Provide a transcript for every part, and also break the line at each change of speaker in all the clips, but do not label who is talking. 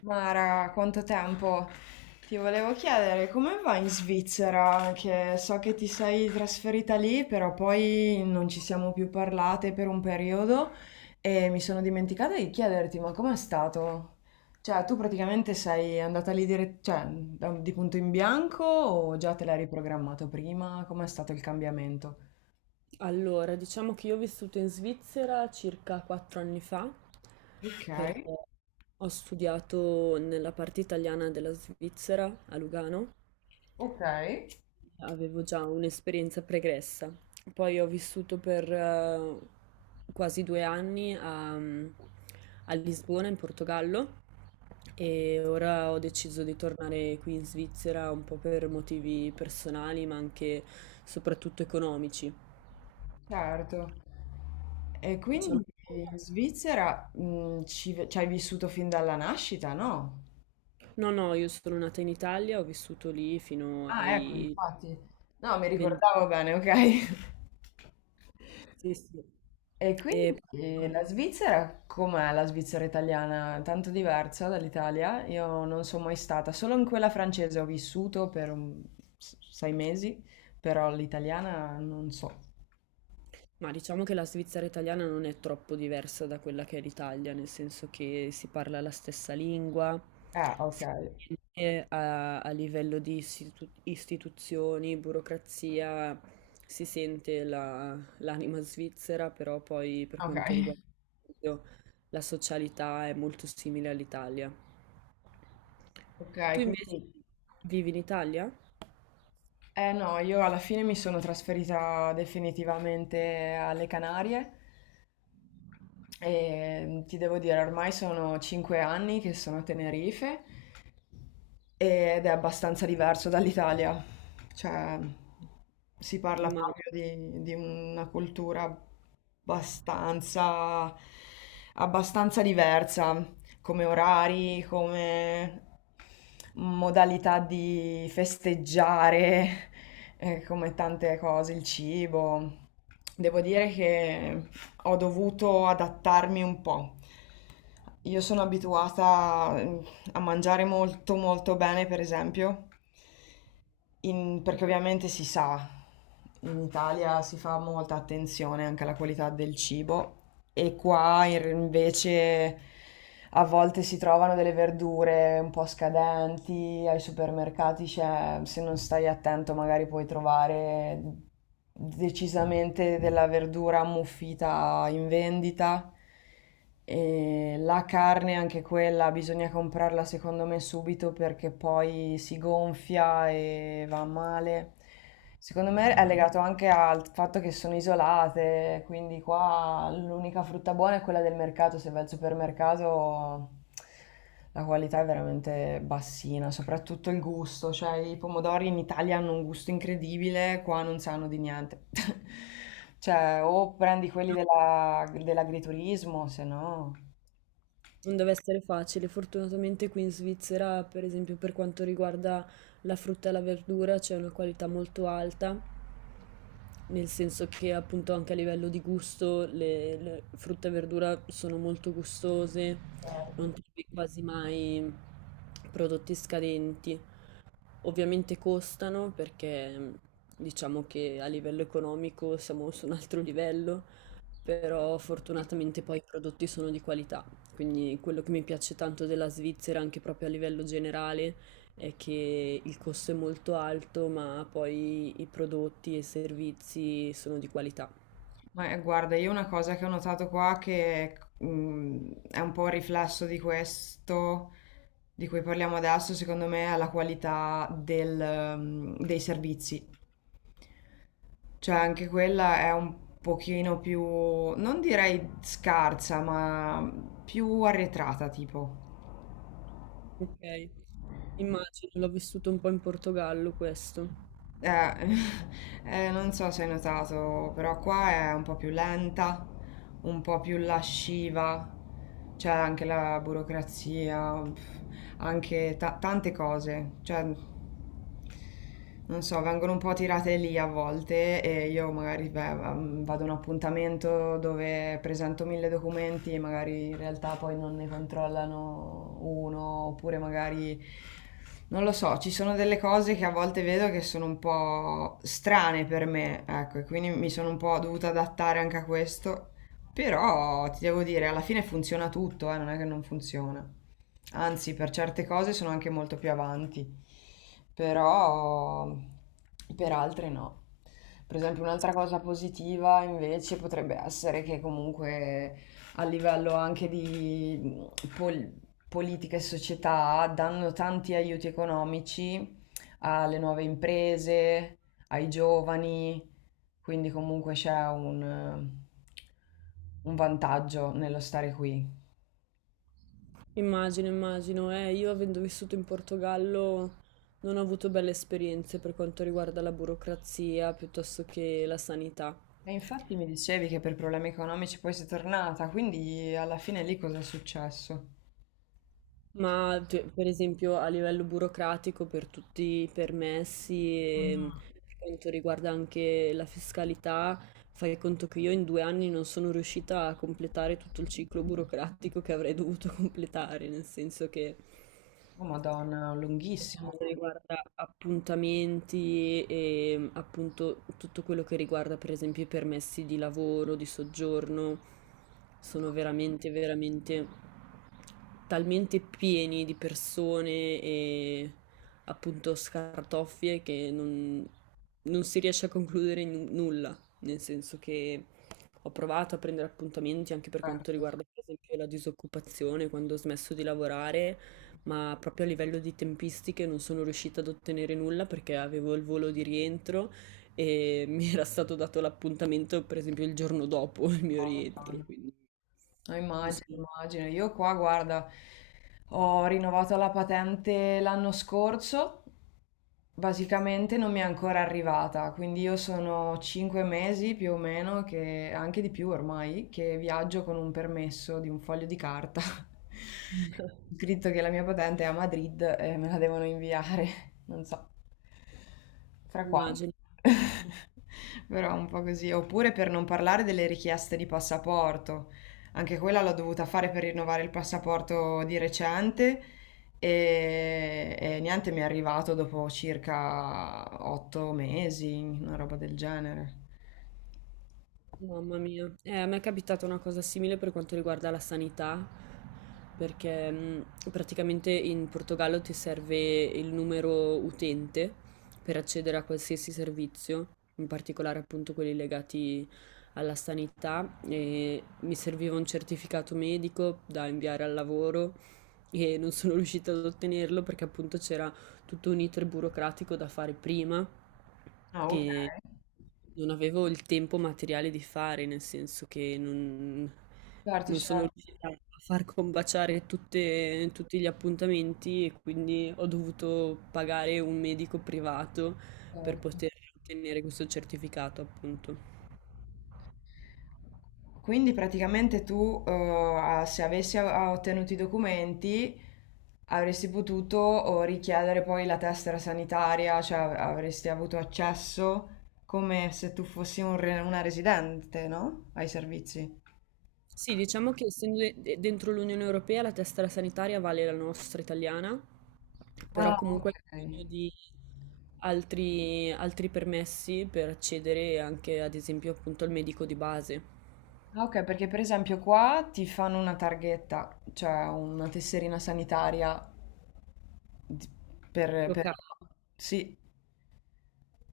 Mara, quanto tempo? Ti volevo chiedere come va in Svizzera, che so che ti sei trasferita lì, però poi non ci siamo più parlate per un periodo e mi sono dimenticata di chiederti, ma com'è stato? Cioè, tu praticamente sei andata lì cioè, di punto in bianco o già te l'hai riprogrammato prima? Com'è stato il cambiamento?
Allora, diciamo che io ho vissuto in Svizzera circa quattro anni fa,
Ok,
perché ho studiato nella parte italiana della Svizzera a Lugano,
ok.
avevo già un'esperienza pregressa. Poi ho vissuto per quasi due anni a Lisbona, in Portogallo, e ora ho deciso di tornare qui in Svizzera un po' per motivi personali, ma anche soprattutto economici.
Certo. E
Diciamo.
quindi in Svizzera, ci hai vissuto fin dalla nascita, no?
No, no, io sono nata in Italia, ho vissuto lì fino
Ah, ecco,
ai
infatti. No, mi
20.
ricordavo bene, ok.
Sì, sì.
E
E-
quindi la Svizzera, com'è la Svizzera italiana? Tanto diversa dall'Italia? Io non sono mai stata, solo in quella francese ho vissuto per 6 mesi, però l'italiana non so.
ma diciamo che la Svizzera italiana non è troppo diversa da quella che è l'Italia, nel senso che si parla la stessa lingua,
Ah, ok,
sicuramente a livello di istituzioni, burocrazia, si sente l'anima svizzera, però poi per
ok,
quanto riguarda la socialità è molto simile all'Italia.
ok,
Tu invece
quindi...
vivi in Italia?
Eh no, io alla fine mi sono trasferita definitivamente alle Canarie e ti devo dire, ormai sono 5 anni che sono a Tenerife ed è abbastanza diverso dall'Italia, cioè si parla
Immagino.
proprio di una cultura abbastanza, abbastanza diversa come orari, come modalità di festeggiare, come tante cose, il cibo. Devo dire che ho dovuto adattarmi un po'. Io sono abituata a mangiare molto molto bene, per esempio, in perché ovviamente si sa, in Italia si fa molta attenzione anche alla qualità del cibo e qua in r invece a volte si trovano delle verdure un po' scadenti, ai supermercati c'è se non stai attento magari puoi trovare decisamente della verdura ammuffita in vendita. E la carne, anche quella, bisogna comprarla secondo me subito perché poi si gonfia e va male. Secondo me è legato anche al fatto che sono isolate, quindi qua l'unica frutta buona è quella del mercato, se vai al supermercato la qualità è veramente bassina, soprattutto il gusto, cioè i pomodori in Italia hanno un gusto incredibile, qua non sanno di niente. Cioè, o prendi quelli dell'agriturismo, se no...
Non deve essere facile. Fortunatamente qui in Svizzera, per esempio, per quanto riguarda la frutta e la verdura, c'è una qualità molto alta, nel senso che appunto anche a livello di gusto le frutta e verdura sono molto gustose, non trovi quasi mai prodotti scadenti. Ovviamente costano perché diciamo che a livello economico siamo su un altro livello, però fortunatamente poi i prodotti sono di qualità, quindi quello che mi piace tanto della Svizzera, anche proprio a livello generale, è che il costo è molto alto, ma poi i prodotti e i servizi sono di qualità.
Ma guarda, io una cosa che ho notato qua che è un po' un riflesso di questo di cui parliamo adesso, secondo me, è la qualità del, dei servizi. Cioè, anche quella è un pochino più, non direi scarsa, ma più arretrata, tipo.
Ok. Immagino, l'ho vissuto un po' in Portogallo questo.
Eh, non so se hai notato, però qua è un po' più lenta, un po' più lasciva, c'è anche la burocrazia, pff, anche tante cose. Cioè, non so, vengono un po' tirate lì a volte e io magari beh, vado a un appuntamento dove presento mille documenti e magari in realtà poi non ne controllano uno, oppure magari non lo so, ci sono delle cose che a volte vedo che sono un po' strane per me, ecco, e quindi mi sono un po' dovuta adattare anche a questo. Però ti devo dire, alla fine funziona tutto, non è che non funziona. Anzi, per certe cose sono anche molto più avanti, però per altre no. Per esempio, un'altra cosa positiva invece potrebbe essere che comunque a livello anche di mh, pol- politica e società danno tanti aiuti economici alle nuove imprese, ai giovani, quindi comunque c'è un vantaggio nello stare qui.
Immagino, immagino, io avendo vissuto in Portogallo non ho avuto belle esperienze per quanto riguarda la burocrazia piuttosto che la sanità.
E infatti mi dicevi che per problemi economici poi sei tornata, quindi alla fine lì cosa è successo?
Ma per esempio a livello burocratico per tutti i permessi e per quanto riguarda anche la fiscalità, fai conto che io in due anni non sono riuscita a completare tutto il ciclo burocratico che avrei dovuto completare, nel senso che
Oh Madonna,
per
lunghissimo
quanto
il
riguarda appuntamenti e appunto tutto quello che riguarda per esempio i permessi di lavoro, di soggiorno, sono veramente, veramente talmente pieni di persone e appunto scartoffie che non, non si riesce a concludere nulla, nel senso che ho provato a prendere appuntamenti anche per quanto
concerto.
riguarda per esempio la disoccupazione quando ho smesso di lavorare, ma proprio a livello di tempistiche non sono riuscita ad ottenere nulla perché avevo il volo di rientro e mi era stato dato l'appuntamento, per esempio, il giorno dopo il mio
Oh,
rientro,
Madonna.
quindi
No,
non so,
immagino, immagino. Io qua, guarda, ho rinnovato la patente l'anno scorso, basicamente non mi è ancora arrivata, quindi io sono 5 mesi più o meno, che, anche di più ormai, che viaggio con un permesso di un foglio di carta. Scritto che la mia patente è a Madrid e me la devono inviare, non so fra quanto.
immagino.
Però un po' così. Oppure per non parlare delle richieste di passaporto. Anche quella l'ho dovuta fare per rinnovare il passaporto di recente e niente, mi è arrivato dopo circa 8 mesi, una roba del genere.
Mamma mia, a me è capitata una cosa simile per quanto riguarda la sanità, perché praticamente in Portogallo ti serve il numero utente per accedere a qualsiasi servizio, in particolare appunto quelli legati alla sanità, e mi serviva un certificato medico da inviare al lavoro e non sono riuscita ad ottenerlo perché appunto c'era tutto un iter burocratico da fare prima
Ah, ok.
che non avevo il tempo materiale di fare, nel senso che non,
Certo,
non sono
certo.
riuscita a far combaciare tutti gli appuntamenti e quindi ho dovuto pagare un medico privato per poter ottenere questo certificato, appunto.
Quindi praticamente tu, se avessi ottenuto i documenti, avresti potuto oh, richiedere poi la tessera sanitaria, cioè avresti avuto accesso come se tu fossi una residente, no? Ai servizi.
Sì, diciamo che essendo dentro l'Unione Europea la tessera sanitaria vale la nostra italiana, però
Ah,
comunque hai
ok.
bisogno di altri, altri permessi per accedere anche ad esempio appunto al medico di base.
Ah, ok, perché per esempio qua ti fanno una targhetta, cioè una tesserina sanitaria di- per...
Locale.
Sì,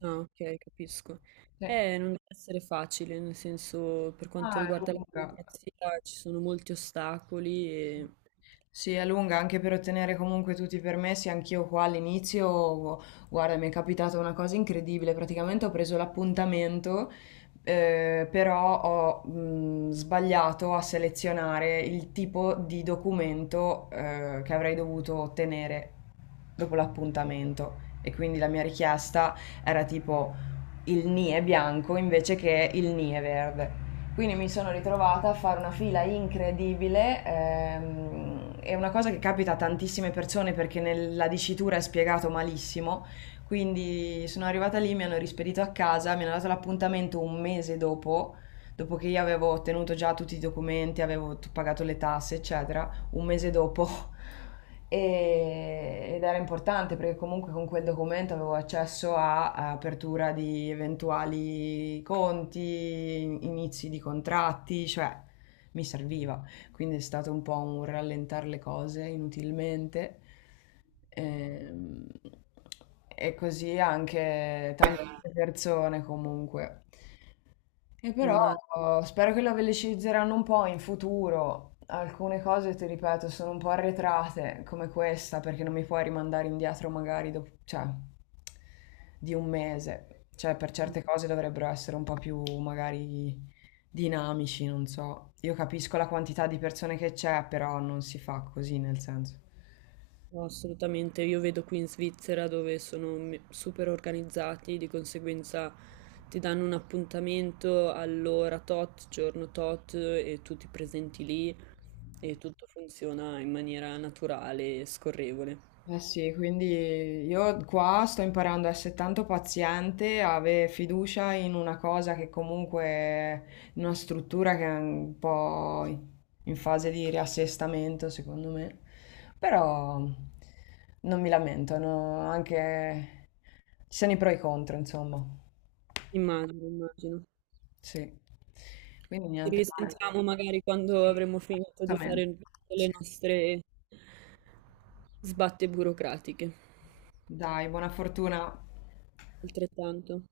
Ah, ok, capisco.
sì.
Non deve essere facile, nel senso per quanto
Ah, è
riguarda la
lunga.
burocrazia ci sono molti ostacoli e
Sì, è lunga anche per ottenere comunque tutti i permessi. Anch'io qua all'inizio, guarda, mi è capitata una cosa incredibile. Praticamente ho preso l'appuntamento, però ho sbagliato a selezionare il tipo di documento, che avrei dovuto ottenere dopo l'appuntamento. E quindi la mia richiesta era tipo il ni è bianco invece che il ni è verde. Quindi mi sono ritrovata a fare una fila incredibile. È una cosa che capita a tantissime persone perché nella dicitura è spiegato malissimo. Quindi sono arrivata lì, mi hanno rispedito a casa, mi hanno dato l'appuntamento un mese dopo, dopo che io avevo ottenuto già tutti i documenti, avevo pagato le tasse, eccetera un mese dopo. Ed era importante perché comunque con quel documento avevo accesso a apertura di eventuali conti, inizi di contratti, cioè mi serviva. Quindi è stato un po' un rallentare le cose inutilmente. Ehm, così anche tante persone comunque. E però
immagino.
oh, spero che la velocizzeranno un po' in futuro. Alcune cose, ti ripeto, sono un po' arretrate, come questa, perché non mi puoi rimandare indietro magari dopo, cioè, di un mese. Cioè, per certe cose dovrebbero essere un po' più magari dinamici, non so. Io capisco la quantità di persone che c'è, però non si fa così, nel senso.
No, assolutamente, io vedo qui in Svizzera dove sono super organizzati, di conseguenza ti danno un appuntamento all'ora tot, giorno tot e tu ti presenti lì e tutto funziona in maniera naturale e scorrevole.
Eh sì, quindi io qua sto imparando a essere tanto paziente, a avere fiducia in una cosa che comunque è in una struttura che è un po' in fase di riassestamento, secondo me. Però non mi lamento, no, anche ci sono i pro e i contro, insomma.
Immagino, immagino.
Sì. Quindi
Ci
niente. Male.
risentiamo magari quando
Sì,
avremo finito di fare
assolutamente.
tutte le
Sì.
nostre sbatte burocratiche.
Dai, buona fortuna.
Altrettanto.